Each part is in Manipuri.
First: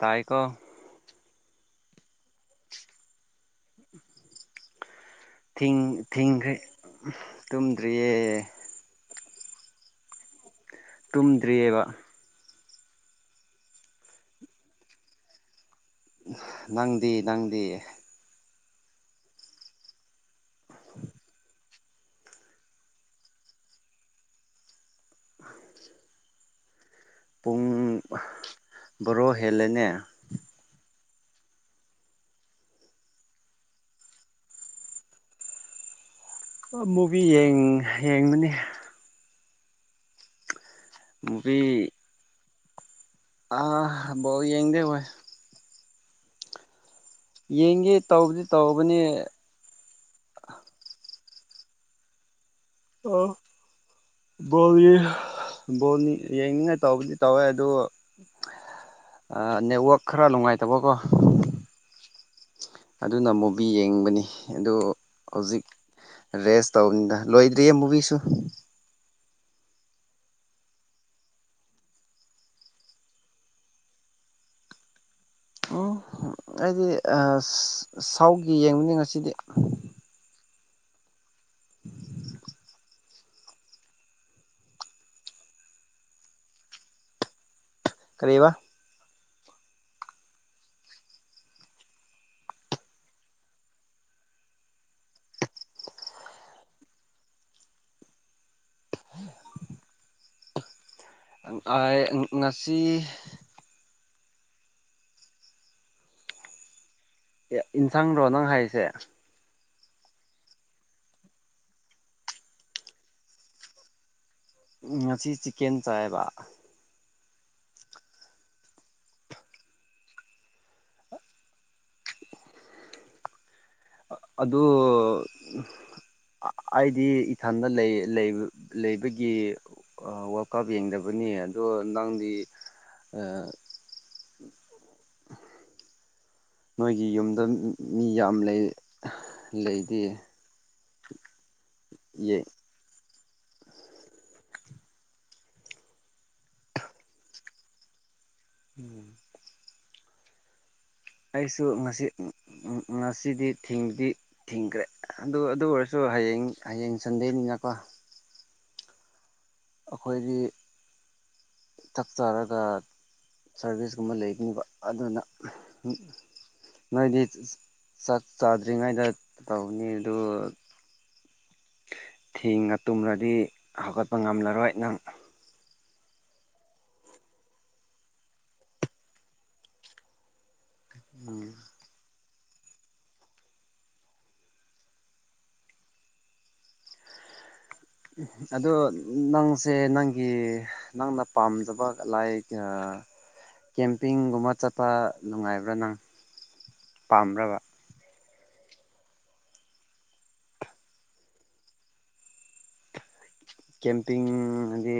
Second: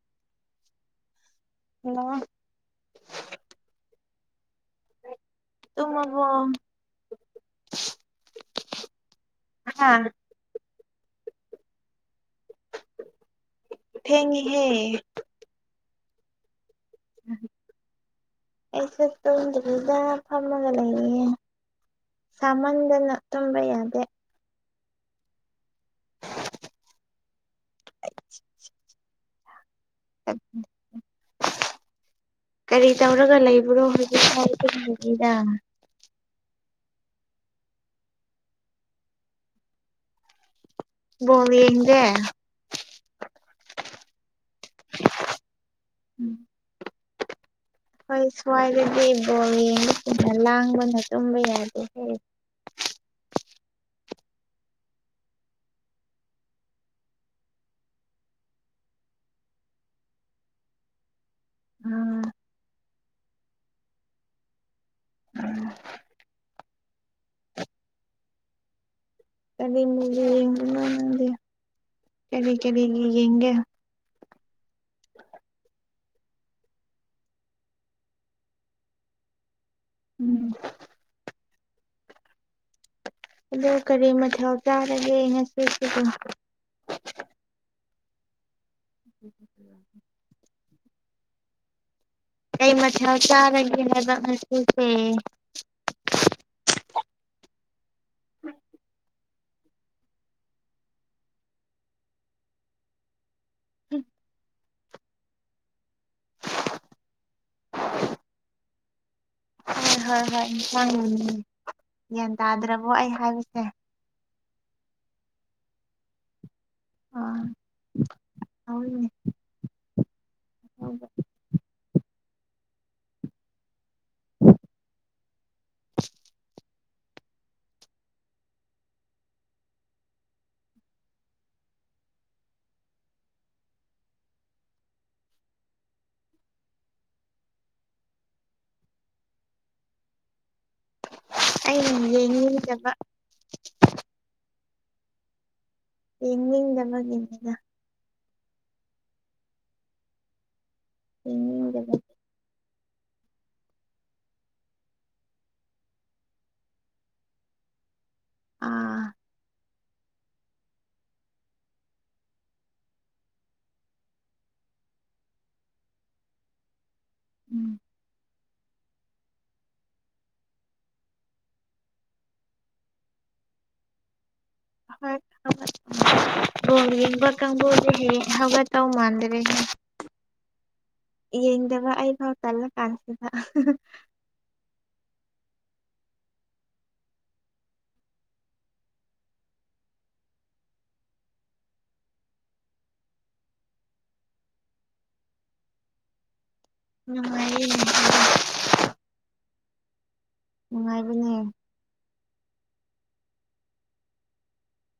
ꯇꯥꯏꯀꯣ [inaudible] ꯊꯤꯡ ꯇꯨꯝꯃꯕꯣ ꯊꯤꯡꯈ꯭ꯔꯦ ꯇꯨꯝꯗ꯭ꯔꯤꯌꯦ ꯍꯥꯥ ꯇꯨꯝꯗ꯭ꯔꯤꯑꯕ ꯊꯦꯡꯉꯍꯦ ꯅꯪꯗꯤ ꯅꯪꯗꯤ ꯑꯩꯁꯦ ꯇꯨꯝꯗ꯭ꯔꯤꯗ ꯐꯝꯃꯒ ꯂꯩꯌꯦ ꯁꯃꯟꯗꯅ ꯇꯝꯕ ꯌꯥꯗꯦ ꯑ ꯄꯨꯡ ꯕꯣꯔꯣ ꯍꯦꯜꯂꯅꯦ [inaudible] ꯀꯔꯤ ꯇꯧꯔꯒ ꯂꯩꯕ꯭ꯔꯣ ꯍꯧꯖꯤꯛ ꯍꯥꯏꯒꯤꯗ ꯃꯨꯚꯤ ꯌꯦꯡꯕꯅꯤ ꯗꯤ ꯃꯨꯚꯤ ꯌꯦꯒ ꯑꯥ ꯕꯣꯜ ꯌꯦꯡꯗꯦꯕꯣꯏ ꯎꯝ ꯌꯦꯡꯒꯦ ꯍꯣꯏ ꯇꯧꯕꯗꯤ ꯇꯧꯕꯅꯦ ꯁ꯭ꯋꯥꯏꯗꯗꯤ ꯏꯕꯣꯜ ꯌꯦꯡꯅ ꯂꯥꯡꯕꯅ ꯇꯨꯝꯕ ꯌꯥꯗꯦ ꯑꯣ ꯕꯣꯜꯒꯤ ꯕꯣꯜ ꯌꯦꯡꯅꯤꯡꯉꯥꯏ ꯇꯧꯕꯗꯤ ꯇꯧꯋꯦ ꯑꯗꯨ ꯅꯦꯠꯋꯥꯛ ꯈꯔ ꯅꯨꯡꯉꯥꯏꯇꯕꯀꯣ ꯎꯝ ꯑꯗꯨꯅ ꯃꯨꯕꯤ ꯌꯦꯡꯕꯅꯤ ꯑꯗꯨ ꯍꯧꯖꯤꯛ ꯔꯦꯁ ꯇꯧꯅꯤꯗ ꯂꯣꯏꯗ꯭ꯔꯤꯌꯦ ꯃꯨꯕꯤꯁꯨ ꯀꯔꯤ ꯃꯤꯒꯤ ꯌꯦꯡ ꯀꯔꯤ ꯀꯔꯤꯒꯤ ꯌꯦꯡꯒꯦ ꯎꯝ ꯑꯩꯗꯤ ꯁꯥꯎꯒꯤ ꯌꯦꯡꯕꯅꯤ ꯉꯁꯤꯗꯤ ꯎꯝ [inaudible] ꯑ ꯀꯔꯤ ꯃꯊꯧ ꯇꯥꯔꯒꯦ ꯉꯁꯤ ꯀꯔꯕ [unintelligible] ꯑꯩ ꯃꯊꯦꯜ ꯆꯥꯔꯒꯦ ꯍꯥꯏꯕ ꯍꯧꯖꯤꯛꯁꯦ ꯎꯝ ꯑ ꯉꯁꯤ ꯎ ꯑꯦ ꯏꯟꯁꯥꯡꯔꯣ ꯅꯪ ꯍꯥꯏꯁꯦ ꯍꯣꯏ ꯍꯣꯏ ꯍꯣꯏ ꯏꯁꯥꯡ ꯒ꯭ꯌꯥꯟ ꯇꯥꯗ꯭ꯔꯕꯣ ꯑꯩ ꯍꯥꯏꯕꯁꯦ ꯎ ꯉꯁꯤ ꯆꯤꯛꯀꯦꯟ ꯆꯥꯏꯕ ꯑ ꯍꯅꯦ ꯍ ꯑꯗꯨ ꯑꯩꯗꯤ ꯏꯊꯟꯗ ꯂꯩ ꯂꯩꯕꯒꯤ ꯋꯥꯀꯥꯞ ꯌꯦꯡꯗꯕꯅꯤ ꯑꯗꯣ ꯅꯪꯗꯤ [inaudible] ꯅꯣꯏꯒꯤ ꯌꯨꯝꯗ ꯃꯤ ꯌꯥꯝ ꯂꯩ ꯂꯩꯗꯤꯦ ꯑꯩꯅ ꯌꯦꯡꯅꯤꯡꯖꯕ ꯌꯦꯡꯅꯤꯡꯗꯕꯒꯤꯅꯤꯅ ꯎꯝ ꯑꯩꯁꯨ ꯌꯦꯡꯅꯤꯡꯗꯕꯒꯤ ꯉꯁꯤ ꯉꯁꯤꯗꯤ ꯊꯤꯡꯕꯗꯤ ꯊꯤꯡꯈ꯭ꯔꯦ ꯑꯗꯨ ꯑꯗꯨ ꯑꯣꯏꯔꯁꯨ ꯍꯌꯦꯡ ꯍꯌꯦꯡ ꯆꯟꯗꯦꯅꯤꯡꯅꯀꯣ ꯑꯥ ꯑꯩꯈꯣꯏꯗꯤ ꯇꯛꯆꯔꯒ ꯁꯥꯔꯚꯤꯁꯀꯨꯝꯕ ꯂꯩꯒꯅꯦꯕ ꯑꯗꯨꯅ ꯅꯣꯏꯗꯤ ꯎꯝ ꯆꯥꯛ ꯆꯥꯗ꯭ꯔꯤꯉꯩꯗ ꯇꯧꯅꯤ ꯑꯗꯨ ꯊꯦꯡꯅ ꯇꯨꯝꯔꯗꯤ ꯍꯧꯒꯠꯄ ꯉꯝꯂꯔꯣꯏ ꯅꯪ ꯣ ꯋꯥ ꯀꯥꯡꯪꯕꯨꯣꯗ ꯍ ꯍꯋꯥ ꯇꯧ ꯃꯥꯥꯡꯗꯔꯦ ꯎꯝ ꯏꯅꯤꯡꯗꯕ ꯑꯩ ꯈꯥꯎ ꯇꯜꯂꯀꯁꯤꯗ ꯑꯗꯣ ꯅꯪꯁꯦ ꯅꯪꯒꯤ ꯅꯪꯅ ꯄꯥꯝꯖꯕ ꯂꯥꯏ ꯀꯦꯝꯄꯤꯡꯒꯨꯝꯕ ꯆꯠꯄ ꯅꯨꯡꯉꯥꯏꯕ꯭ꯔꯥ ꯅꯪ ꯎ ꯄꯥꯝꯕ꯭ꯔꯕ ꯅꯨꯡꯉꯥꯏꯕꯅꯦ ꯀꯦꯝꯄꯤꯤꯡꯗꯤ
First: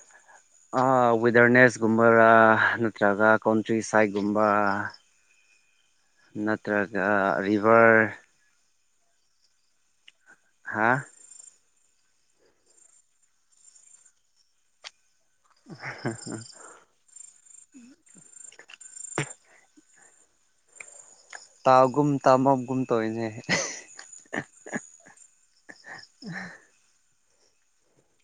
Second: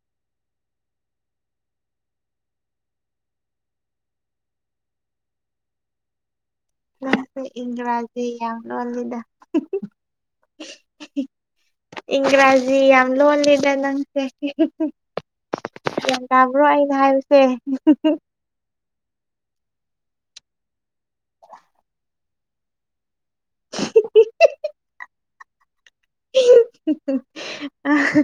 [unintelligible] ꯋꯦꯗꯔꯅꯦꯁꯀꯨꯝꯕꯔꯥ ꯅꯠꯇ꯭ꯔꯒ ꯀꯣꯟꯇ꯭ꯔꯤ ꯁꯥꯏꯠꯀꯨꯝꯕ ꯅꯠꯇ꯭ꯔꯒ ꯚꯔ ꯂꯗ ꯍꯥ ꯏꯒ꯭ꯔꯥꯖꯤ ꯌꯥꯝ ꯂꯣꯣꯟ ꯂꯤꯗꯦ ꯂꯪꯁ ꯌꯥꯝ ꯇ꯭ꯔꯣ ꯍꯥꯏ ꯍꯥꯏꯁꯦ ꯇꯥꯒꯨ ꯇꯥꯃꯒꯨꯨꯝ ꯇꯅꯦ [unintelligible] ꯑ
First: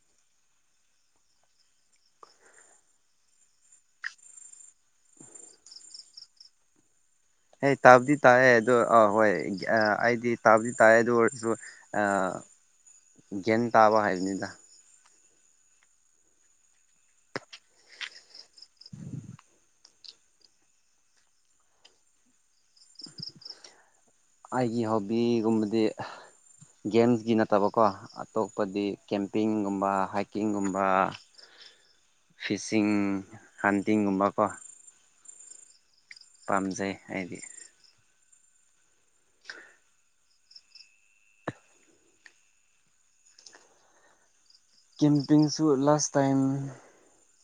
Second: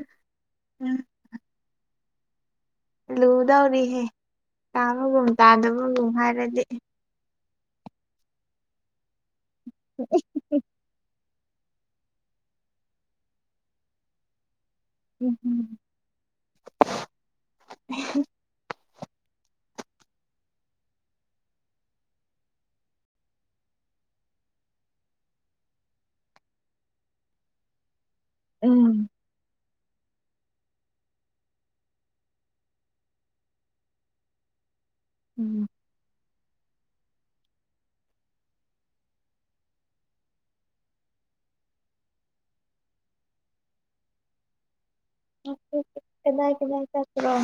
ꯂꯨꯗꯧꯔꯤꯍꯦ ꯇꯥꯕꯒꯨꯝ ꯇꯥꯗꯕꯒꯨꯝ ꯍꯥꯏꯔꯗꯤ ꯍ ꯇꯥꯕꯗꯤ ꯇꯥꯛꯑꯦ ꯑꯗꯨꯗꯣ ꯑꯥ ꯍꯣꯏ ꯑꯩꯗꯤ ꯇꯥꯕꯗꯤ ꯇꯥꯛꯑꯦ ꯑꯗꯨ ꯑꯣꯏꯔꯁꯨ ꯒ꯭ꯌꯥꯟ ꯇꯥꯕ ꯍꯥꯏꯕꯅꯤꯗ ꯎꯝꯝ ꯑꯩꯒꯤ ꯍꯣꯕꯤꯒꯨꯝꯕꯗꯤ ꯒꯦꯝꯁꯒꯤ ꯅꯠꯇꯕꯀꯣ ꯑꯇꯣꯞꯄꯗꯤ ꯀꯦꯝꯄꯤꯡꯒꯨꯝꯕ ꯍꯥꯏꯀꯤꯡꯒꯨꯝꯕ ꯐꯤꯁꯤꯡ ꯍꯥꯟꯇꯤꯡꯒꯨꯝꯕꯀꯣ ꯎꯝ ꯄꯥꯝꯖꯩ ꯑꯩꯗꯤ [unintelligible] ꯀꯦꯝꯄꯤꯤꯡꯁꯨ ꯂꯥꯁ ꯇꯥꯏꯝ ꯀꯗꯥꯏ ꯀꯗꯥꯏ ꯆꯠꯄ꯭ꯔꯣ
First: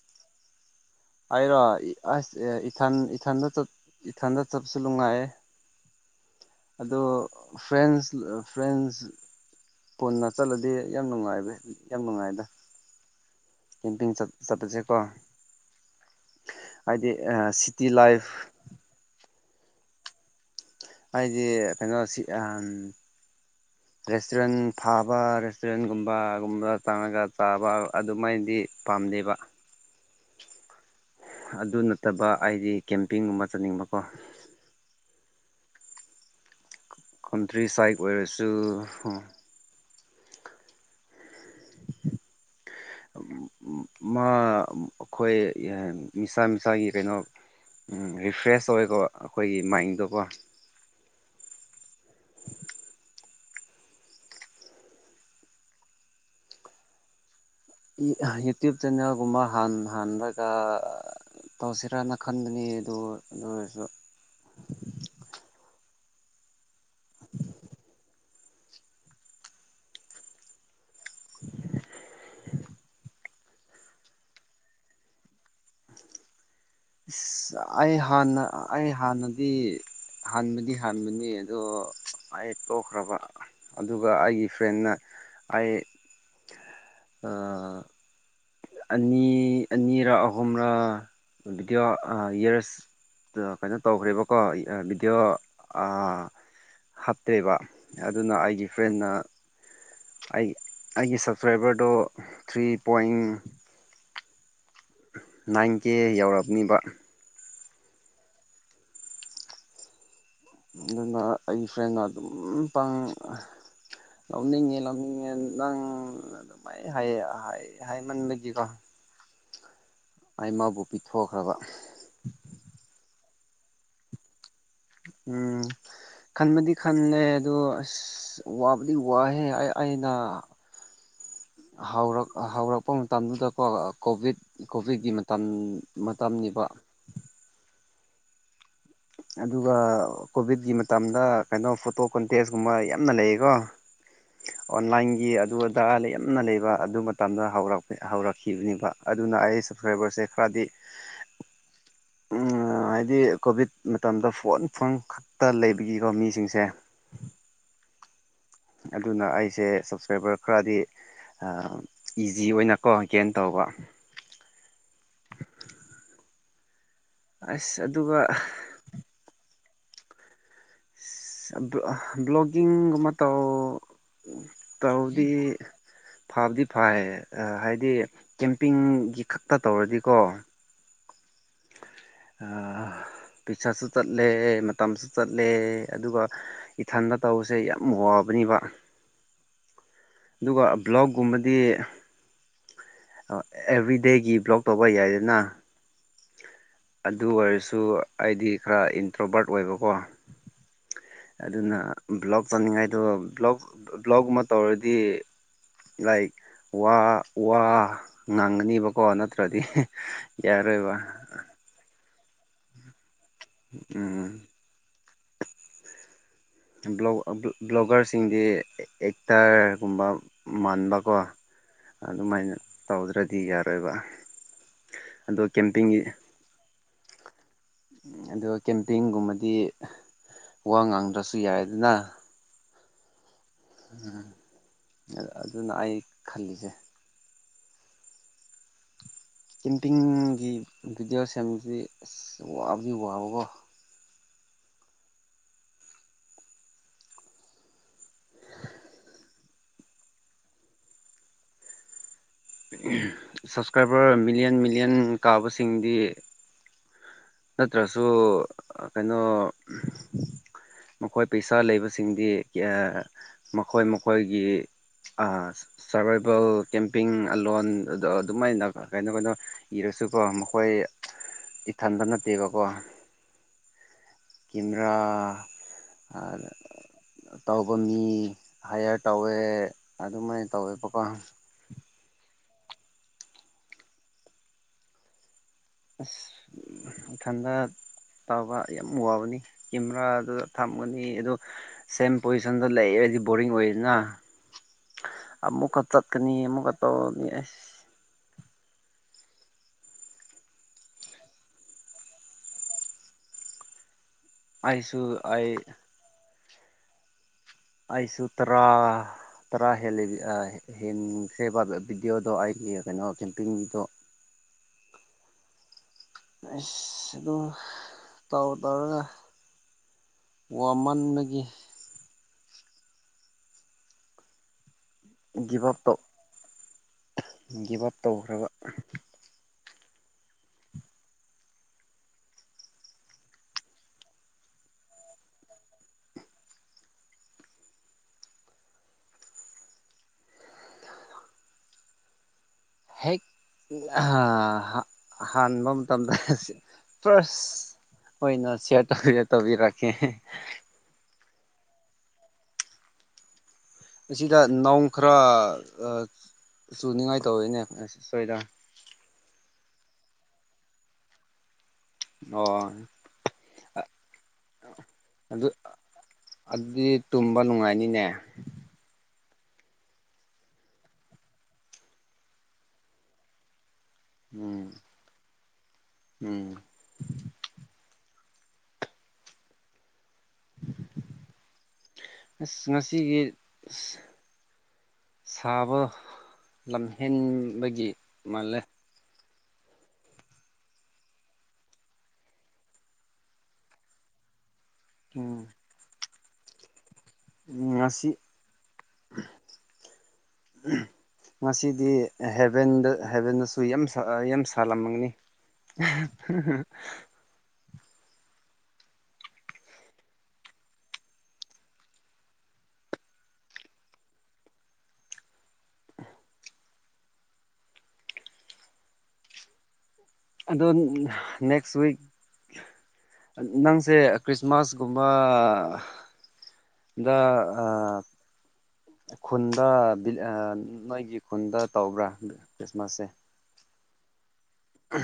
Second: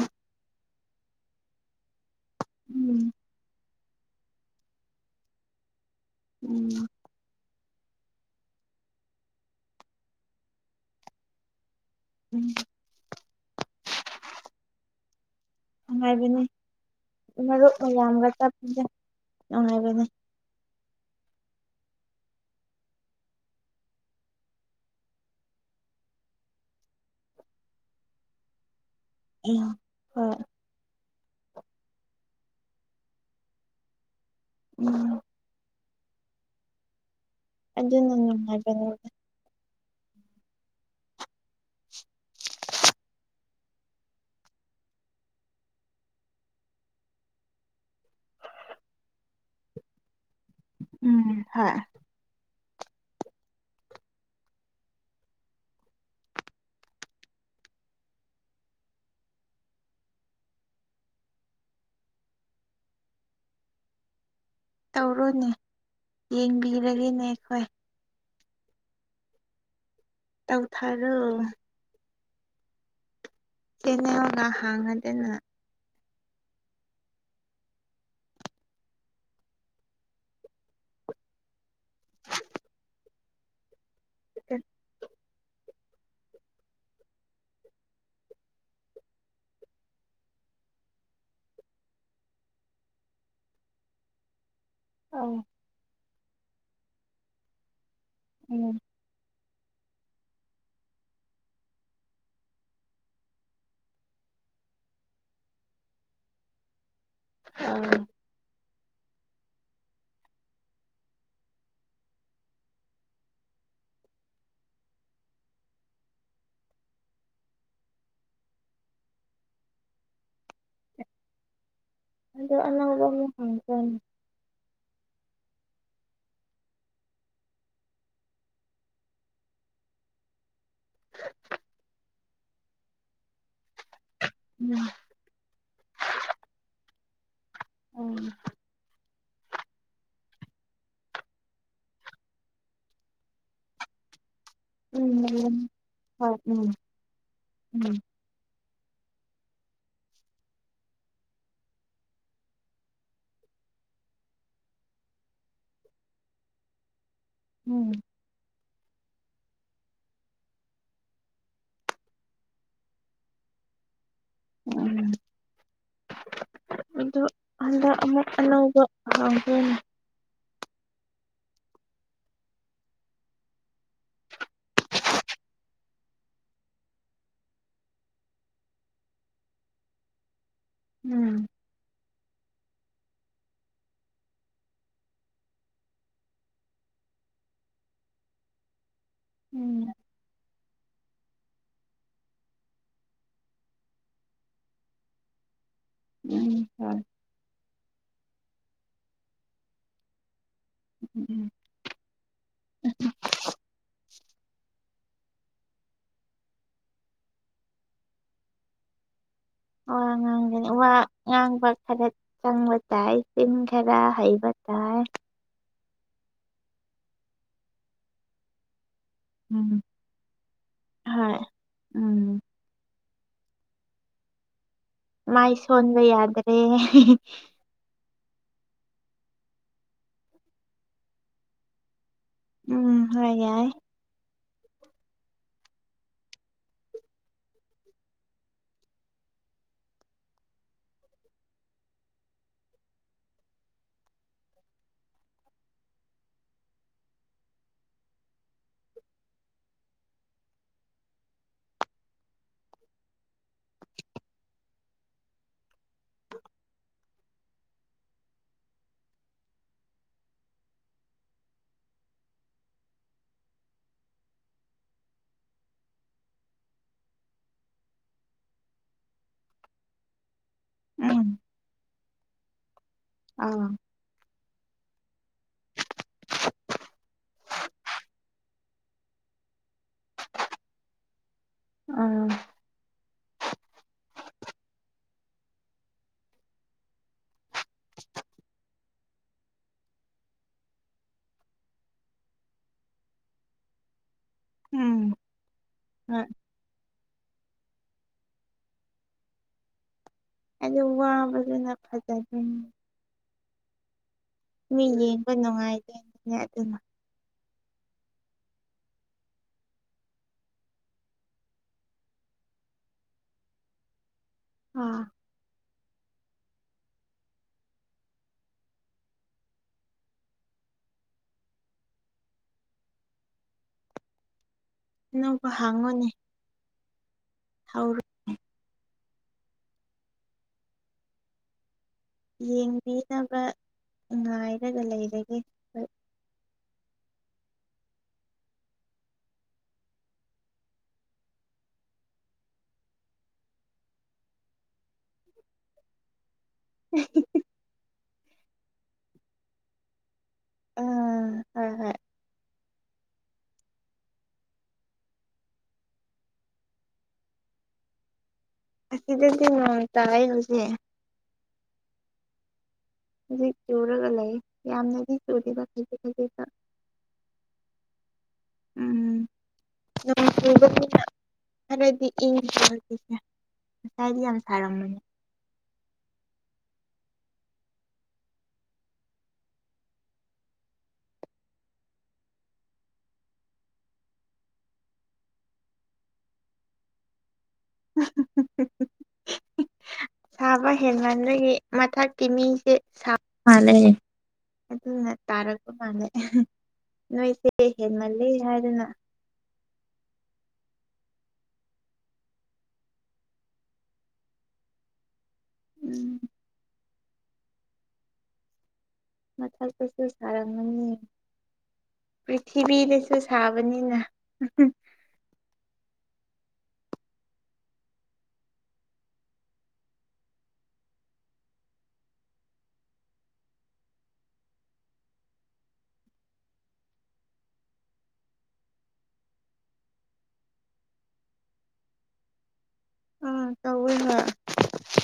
ꯍꯥꯏꯔꯣ ꯑꯁ ꯏꯊꯟ ꯎꯝ ꯏꯊꯟꯗ ꯏꯊꯟꯗ ꯆꯠꯄꯁꯨ ꯅꯨꯡꯉꯥꯏꯌꯦꯦ ꯎꯝ ꯑꯗꯣ ꯐ꯭ꯔꯦꯟꯁ ꯐ꯭ꯔꯦꯟꯁ ꯄꯨꯟꯅ ꯆꯠꯂꯗꯤ ꯌꯥꯝ ꯅꯨꯡꯉꯥꯏꯕ ꯌꯥꯝ ꯅꯨꯡꯉꯥꯏꯗ ꯎꯝ ꯀꯦꯝꯄꯤꯡ ꯆꯠꯄꯁꯦꯀꯣ ꯅꯨꯡꯉꯥꯏꯕꯅꯤ ꯍꯥꯏꯗꯤ ꯃꯔꯨꯞ ꯁꯤꯇꯤ ꯃꯌꯥꯝꯒ ꯂꯥꯏꯐ ꯇꯞꯄꯁꯦ ꯅꯨꯡꯉꯥꯏꯕꯅꯤ ꯍꯖꯦ ꯄꯦꯒꯥ ꯁꯤꯠ [unintelligible] ꯔꯦꯁꯇꯨꯔꯦꯟ ꯊꯥꯕ ꯔꯦꯁꯇꯨꯔꯦꯟꯒꯨꯝꯕꯒꯨꯝꯕ ꯇꯪꯉꯒ ꯆꯥꯕ ꯑꯗꯨꯃꯥꯏꯗꯤ ꯄꯥꯝꯗꯦꯕ ꯎꯝ ꯍꯣꯏ ꯑꯗꯨ ꯅꯠꯇꯕ ꯑꯩꯗꯤ ꯀꯦꯝꯄꯤꯡꯒꯨꯝꯕ ꯆꯠꯅꯤꯡꯕꯀꯣ ꯎꯝ ꯀꯟꯇ꯭ꯔꯤ ꯁꯥꯏꯠ ꯑꯗꯨꯅ ꯑꯣꯏꯔꯁꯨ ꯅꯨꯡꯉꯥꯏꯕꯅꯦ [unintelligible] ꯑꯩꯈꯣꯏ ꯃꯤꯁꯥ ꯃꯤꯁꯥꯒꯤ ꯀꯩꯅꯣ ꯎ ꯔꯤꯐ꯭ꯔꯦꯁ ꯇꯧꯋꯦꯀꯣ ꯑꯩꯈꯣꯏꯒꯤ ꯃꯥꯏꯟꯗꯣꯀꯣ ꯎꯝ ꯍꯥꯏ ꯌꯨꯇꯌꯨꯕ ꯆꯅꯦꯒꯨꯝꯃ ꯍꯥꯟ ꯍꯥꯟꯗꯒ ꯇꯧꯁꯤꯔꯅ ꯈꯟꯕꯅꯤ ꯑꯗꯨ ꯑꯗꯨ ꯑꯣꯏꯔꯁꯨ ꯇꯧꯔꯨꯅꯦ ꯌꯦꯡꯕꯤꯔꯒꯦꯅꯦ ꯑꯩꯈꯣꯏ ꯇꯪ ꯊꯥꯏꯅ [inaudible] ꯁꯤꯩꯅ ꯍꯥꯡꯉꯗꯅ ꯏꯁ ꯑꯩ ꯍꯥꯟꯅ ꯑꯩ ꯍꯥꯟꯅꯗꯤ ꯍꯥꯟꯕꯗꯤ ꯍꯥꯟꯕꯅꯤ ꯑꯗꯣ ꯑꯩ ꯇꯣꯛꯈ꯭ꯔꯕ ꯑꯗꯨꯒ ꯑꯩꯒꯤ ꯐ꯭ꯔꯦꯟꯅ ꯑꯩ ꯑꯅꯤ ꯑꯅꯤꯔ ꯑꯍꯨꯝꯔ ꯚꯕꯤꯗꯤꯑꯣ ꯏꯔꯁ ꯀꯩꯅꯣ ꯇꯧꯈ꯭ꯔꯦꯕꯀꯣ ꯑꯧ ꯕꯤꯗꯤꯌꯑꯣ ꯍꯥꯞꯇꯦꯕ ꯑꯗꯨꯅ ꯑꯩꯒꯤ ꯎꯝ ꯐ꯭ꯔꯦꯟꯅ ꯑꯩ ꯑꯩꯒꯤ ꯁꯕꯁꯀ꯭ꯔꯥꯏꯕꯔꯗꯣ ꯊ꯭ꯔꯤ ꯄꯣꯏꯟ ꯅꯥꯏꯟ ꯀꯦ ꯌꯧꯔꯑꯅꯤꯕ ꯑꯥ ꯑꯗꯨꯅ ꯑꯩ ꯐ꯭ꯔꯦꯟꯅ ꯑꯗꯨꯝ ꯄꯥꯡ ꯂꯧꯅꯤꯡꯉꯦ ꯂꯧꯅꯤꯡꯉꯦ ꯅꯪ ꯑꯗꯨꯃꯥꯏꯅ ꯍꯥꯏꯌꯦ ꯍꯥꯏꯃꯟꯕꯒꯤꯀꯣ ꯑꯩꯃꯕꯨ ꯄꯤꯊꯣꯛꯈ꯭ꯔꯕ ꯑꯗ ꯑꯅꯕ ꯑꯃꯨꯛ ꯍꯪꯖꯅꯤ ꯎꯝ ꯈꯟꯕꯗꯤ ꯈꯜꯂꯦ ꯑꯗꯣ ꯑꯁ ꯋꯥꯕꯨꯗꯤ ꯋꯥꯍꯦ ꯑꯩꯅ [inaudible] ꯍꯧꯔꯛ ꯍꯧꯔꯛꯄ ꯃꯇꯝꯗꯨꯗ ꯀꯣꯚꯤꯠ ꯎꯝ ꯀꯣꯚꯤꯠꯀꯤ ꯃꯇꯝ ꯃꯇꯝꯅꯤꯅꯤꯕ ꯎꯝ ꯑꯗꯨꯒ ꯀꯣꯚꯤꯠꯀꯤ ꯃꯇꯝꯗ ꯀꯩꯅꯣ ꯐꯣꯇꯣ ꯀꯣꯟꯇꯦꯛꯁꯀꯨꯝꯕ ꯌꯥꯝꯅ ꯂꯩꯌꯦꯀꯣ [inaudible] ꯎꯝ ꯑꯣꯟꯂꯥꯏꯟꯒꯤ ꯑꯗꯨ ꯎꯝ ꯑꯗꯥ ꯂꯩ ꯍꯣꯏ ꯌꯥꯝꯅ ꯎꯝ ꯂꯩꯕ ꯑꯗꯨ ꯃꯇꯝꯗꯔ ꯎꯝ ꯍꯧꯔꯛꯈꯤꯕꯅꯦꯕ ꯑꯗꯨꯅ ꯑꯩ ꯁꯞꯁꯀ꯭ꯔꯥꯏꯕꯔꯁꯦ ꯈꯔꯗꯤ [inaudible] ꯍꯥꯏꯗꯤ ꯀꯣꯚꯤꯠ ꯃꯇꯝꯗ ꯐꯣꯟ ꯐꯣꯟ ꯈꯛꯇ ꯂꯩꯕꯒꯤꯀꯣ ꯃꯤꯁꯤꯡꯁꯦ ꯎꯝ ꯑꯗꯨꯅ ꯑꯩꯁꯦ ꯁꯞꯁꯀ꯭ꯔꯥꯏꯕꯔ ꯈꯔꯗꯤ ꯏꯖꯤ ꯑꯣꯏꯅꯀꯣ ꯀꯦꯅ ꯇꯧꯕ ꯎꯝ ꯑꯗꯨ ꯑꯁ ꯍꯟꯗꯛ ꯑꯗꯨꯒ ꯑꯃꯨꯛ ꯑꯅꯧꯕ ꯍꯥꯡꯕꯅꯦ ꯕ꯭ꯂꯣꯒꯤꯡꯒꯨꯝꯕ ꯇꯧ ꯇꯧꯗꯤ ꯐꯕꯗꯤ ꯐꯩ ꯍꯥꯏꯗꯤ ꯀꯦꯝꯄꯤꯡꯒꯤ ꯈꯛꯇ ꯇꯧꯔꯗꯤꯀꯣ ꯎꯝ ꯑ ꯄꯤꯁꯠꯁꯨ ꯆꯠꯂꯦ ꯃꯇꯝꯁꯨ ꯆꯠꯂꯦ ꯑꯗꯨꯒ ꯏꯊꯟꯗ ꯇꯧꯕꯁꯦ ꯌꯥꯝ ꯋꯥꯕ ꯑꯕꯅꯤꯕ ꯎꯝ ꯑꯗꯨꯒ ꯕ꯭ꯂꯣꯛꯒꯨꯝꯕꯗꯤ ꯑꯦꯚ꯭ꯔꯤꯗꯦꯒꯤ ꯕ꯭ꯂꯣꯛ ꯇꯧꯕ ꯌꯥꯏꯗꯅ ꯎꯝ ꯍꯣꯏ ꯑꯗꯨ ꯑꯣꯏꯔꯁꯨ ꯑꯩꯗꯤ ꯈꯔ ꯏꯟꯇ꯭ꯔꯣꯕꯥꯔꯠ ꯑꯣꯏꯕꯀꯣ ꯎꯝ ꯎꯝ ꯑꯗꯨꯅ ꯕ꯭ꯂꯣꯛ ꯇꯧꯅꯤꯡꯉꯥꯏꯗ ꯕꯣꯛ ꯕ꯭ꯂꯣꯛꯨꯝ ꯑꯃ ꯇꯧꯔꯗꯤ ꯂꯥꯏꯛ ꯋꯥ ꯋꯥ ꯉꯥꯡꯒꯅꯤꯕꯀꯣ ꯅꯠꯇ꯭ꯔ ꯭ꯔꯗꯤ ꯋꯥ ꯌꯥꯔ ꯑꯣꯏꯕ ꯆꯪꯕꯇꯥꯏꯁꯤꯡꯤꯟ ꯈꯔ ꯎꯝ ꯍꯩꯕꯇꯥꯏ ꯕ꯭ꯂꯣꯒꯔꯁꯤꯡꯗꯤ ꯎꯝ ꯑꯦꯛꯇꯔꯒꯨꯝꯕ ꯃꯥꯟꯕꯀꯣ ꯍꯣꯏ ꯎꯝ ꯑꯗꯨꯃꯥꯏꯅ ꯇꯧꯗ꯭ꯔꯗꯤ ꯌꯥꯔꯣꯏꯕ ꯑꯗꯣ ꯀꯦꯝꯄꯤꯡꯒꯤ ꯃꯥꯏꯁꯣꯟꯟꯕ ꯌꯥꯗ꯭ꯔꯦ ꯑꯗꯨꯒ ꯀꯦꯝꯄꯤꯡꯒꯨꯝꯕꯗꯤ ꯋꯥ ꯉꯥꯡꯗ꯭ꯔꯁꯨ ꯌꯥꯏ ꯑꯗꯨꯅ ꯎꯝ ꯍꯥꯏꯦ ꯎꯝ ꯑꯗꯨꯅ ꯑꯩ ꯈꯜꯂꯤꯁꯦ ꯀꯦꯝꯄꯤꯡꯒꯤ ꯚꯤꯗꯤꯑꯣ ꯁꯦꯝꯗꯤ ꯑꯁ ꯋꯥꯕꯨꯗꯤ ꯋꯥꯕꯀꯣ ꯁꯞꯁꯀ꯭ꯔꯥꯏꯕꯔ ꯃꯤꯂꯤꯌꯟ ꯃꯤꯂꯤꯌꯟ ꯀꯥꯕꯁꯤꯡꯗꯤ ꯅꯠꯇ꯭ꯔꯁꯨ ꯀꯩꯅꯣ ꯃꯈꯣꯏ ꯄꯩꯁꯥ ꯂꯩꯕꯁꯤꯡꯗꯤ ꯃꯈꯣꯏ ꯃꯈꯣꯏꯒꯤ ꯁꯔꯚꯏꯚꯦꯜ ꯀꯦꯝꯄꯤꯡ ꯑꯣꯟ ꯑꯗ ꯑꯗꯨꯃꯥꯏꯅ ꯀꯩꯅꯣ ꯀꯩꯅꯣ ꯏꯔ ꯀꯩꯁꯨ ꯀꯣ ꯃꯈꯣꯏ ꯏꯊꯟꯇ ꯅꯠꯇꯦꯕꯀꯣ ꯑꯥ ꯀꯦꯦꯝꯔꯥ ꯇꯧꯕ ꯃꯤ ꯍꯥꯏꯌꯔ ꯇꯧꯋꯦ ꯑꯗꯨꯃꯥꯏꯅ ꯇꯧꯋꯦꯕꯀꯣ ꯑꯥ ꯊꯥꯟꯗ ꯇꯥꯎꯕ ꯌꯥꯝ ꯋꯥꯕꯅꯤ ꯀꯦꯃꯦꯔꯥꯗꯨꯗ ꯊꯝꯒꯅꯤ ꯑꯗꯨ ꯁꯦꯝ ꯄꯣꯖꯤꯁꯟꯗ ꯂꯩ ꯗꯤ ꯕꯣꯔꯤꯡ ꯑꯣꯏꯅ ꯎꯝ ꯑꯃꯨꯛꯀ ꯍꯣꯏ ꯆꯠꯀꯅꯤ ꯑꯃꯨꯛꯀ ꯇꯧꯔꯅꯤ ꯑꯁ ꯑ ꯋꯥꯕꯅ ꯐꯖ ꯃꯤ ꯑꯩꯁꯨ ꯌꯦꯡꯕ ꯑꯩ ꯅꯨꯡꯉꯥꯏꯗꯦꯅꯤꯅꯦ ꯑꯗꯨꯅ ꯑꯩꯁꯨꯊꯔꯥ ꯇꯔꯥ ꯍꯦꯜꯜꯂꯤ ꯍꯦꯟꯁꯦ ꯚꯗꯤꯑꯣꯗ ꯑꯩꯒꯤ ꯀꯩꯅꯣ ꯀꯦꯝꯄꯤꯡꯒꯤꯗꯣ ꯑꯥ ꯑ ꯑꯗꯨꯝ ꯇꯥꯎ ꯇꯥꯎꯔꯒ ꯋꯥ ꯃꯥꯟꯅꯗꯒꯤ ꯅꯧꯕ ꯒꯤꯞ ꯑꯞ ꯇꯧ ꯍꯥꯡꯉꯣꯅꯦ ꯒꯤꯞ ꯑꯞ ꯍꯧꯔꯣ ꯇꯧꯈ꯭ꯔꯕ ꯌꯦꯡꯕꯤꯅꯕ ꯉꯥꯏꯔꯒ ꯂꯩꯔꯒꯦ ꯍꯣꯏ ꯍꯦꯛ ꯍꯥꯟꯕ ꯃꯇꯝꯗ ꯐ꯭ꯔꯁ ꯑꯣꯏꯅ ꯁꯤꯌꯥꯔ ꯇꯧꯕ ꯇꯧꯕꯤꯔꯛꯀꯦ ꯎꯝ ꯍ ꯍꯣꯏ ꯑꯁꯤꯗ ꯅꯧ ꯈꯔ ꯆꯨꯅꯤꯡꯉꯥꯏ ꯇꯧꯋꯤꯅꯦ ꯁꯣꯏꯗ ꯁꯤꯗꯗꯤ ꯉꯣꯟ ꯇꯥꯏ ꯍꯧꯖꯤꯦ ꯑꯣ ꯍꯧꯖꯤ ꯆꯨꯔꯒ ꯂꯩ ꯌꯥꯝꯅꯗꯤ ꯑꯗꯨ ꯆꯨꯔꯤꯕ ꯈꯖꯤꯛ ꯈꯖꯤ ꯀꯅꯤꯅꯦꯦ ꯐꯕꯔꯗꯤ ꯁ ꯍꯥꯏꯔꯤ ꯌꯥꯝ ꯌꯥꯝ ꯎꯝ ꯁꯔꯝ ꯃꯅꯤ ꯎꯝ [inaudible] [unintelligible] ꯑ ꯉꯁꯤꯒꯤ ꯁꯥꯕ ꯂꯝꯍꯦꯟꯕꯒꯤ ꯃꯥꯂꯦ [inaudible] [unintelligible] ꯁꯥꯕ ꯍꯦꯟꯒꯟꯕꯒꯤ ꯃꯊꯛꯀꯤ ꯃꯤꯁꯦ ꯁꯥꯕꯅꯩ ꯑꯗꯨ ꯎꯝ ꯇꯔꯒ ꯃꯥꯅꯦꯦ ꯅꯣꯏꯁꯦ ꯉꯁꯤ ꯍꯦꯃꯂꯦ ꯌꯥꯔꯅ ꯉꯁꯤꯗꯤ ꯍꯦꯚꯦꯟꯗ ꯍꯦꯚꯦꯟꯗꯁꯨ ꯌꯥꯝ ꯌꯥꯝ ꯁꯥꯂꯝꯃꯅꯤ [inaudible] ꯎꯝ [unintelligible] ꯃꯊꯛꯇꯁꯨ ꯁꯥꯔꯝꯒꯅꯤ ꯄ꯭ꯔꯤꯊꯤꯕꯤꯗꯁꯨ ꯁꯥꯕꯅꯤꯅ ꯑꯗꯣ ꯅꯦꯦꯛꯁ ꯎꯋꯛ ꯅꯪꯁꯦ ꯈ꯭ꯔꯤꯁꯃꯥꯁꯀꯨꯝꯕ ꯗ ꯈꯨꯟꯗ ꯅꯣꯏꯒꯤ ꯈꯨꯟꯗ ꯇꯧꯕ꯭ꯔꯥ ꯈ꯭ꯔꯤꯁꯃꯥꯁꯁꯦ ꯇꯧꯏ ꯍ ꯎ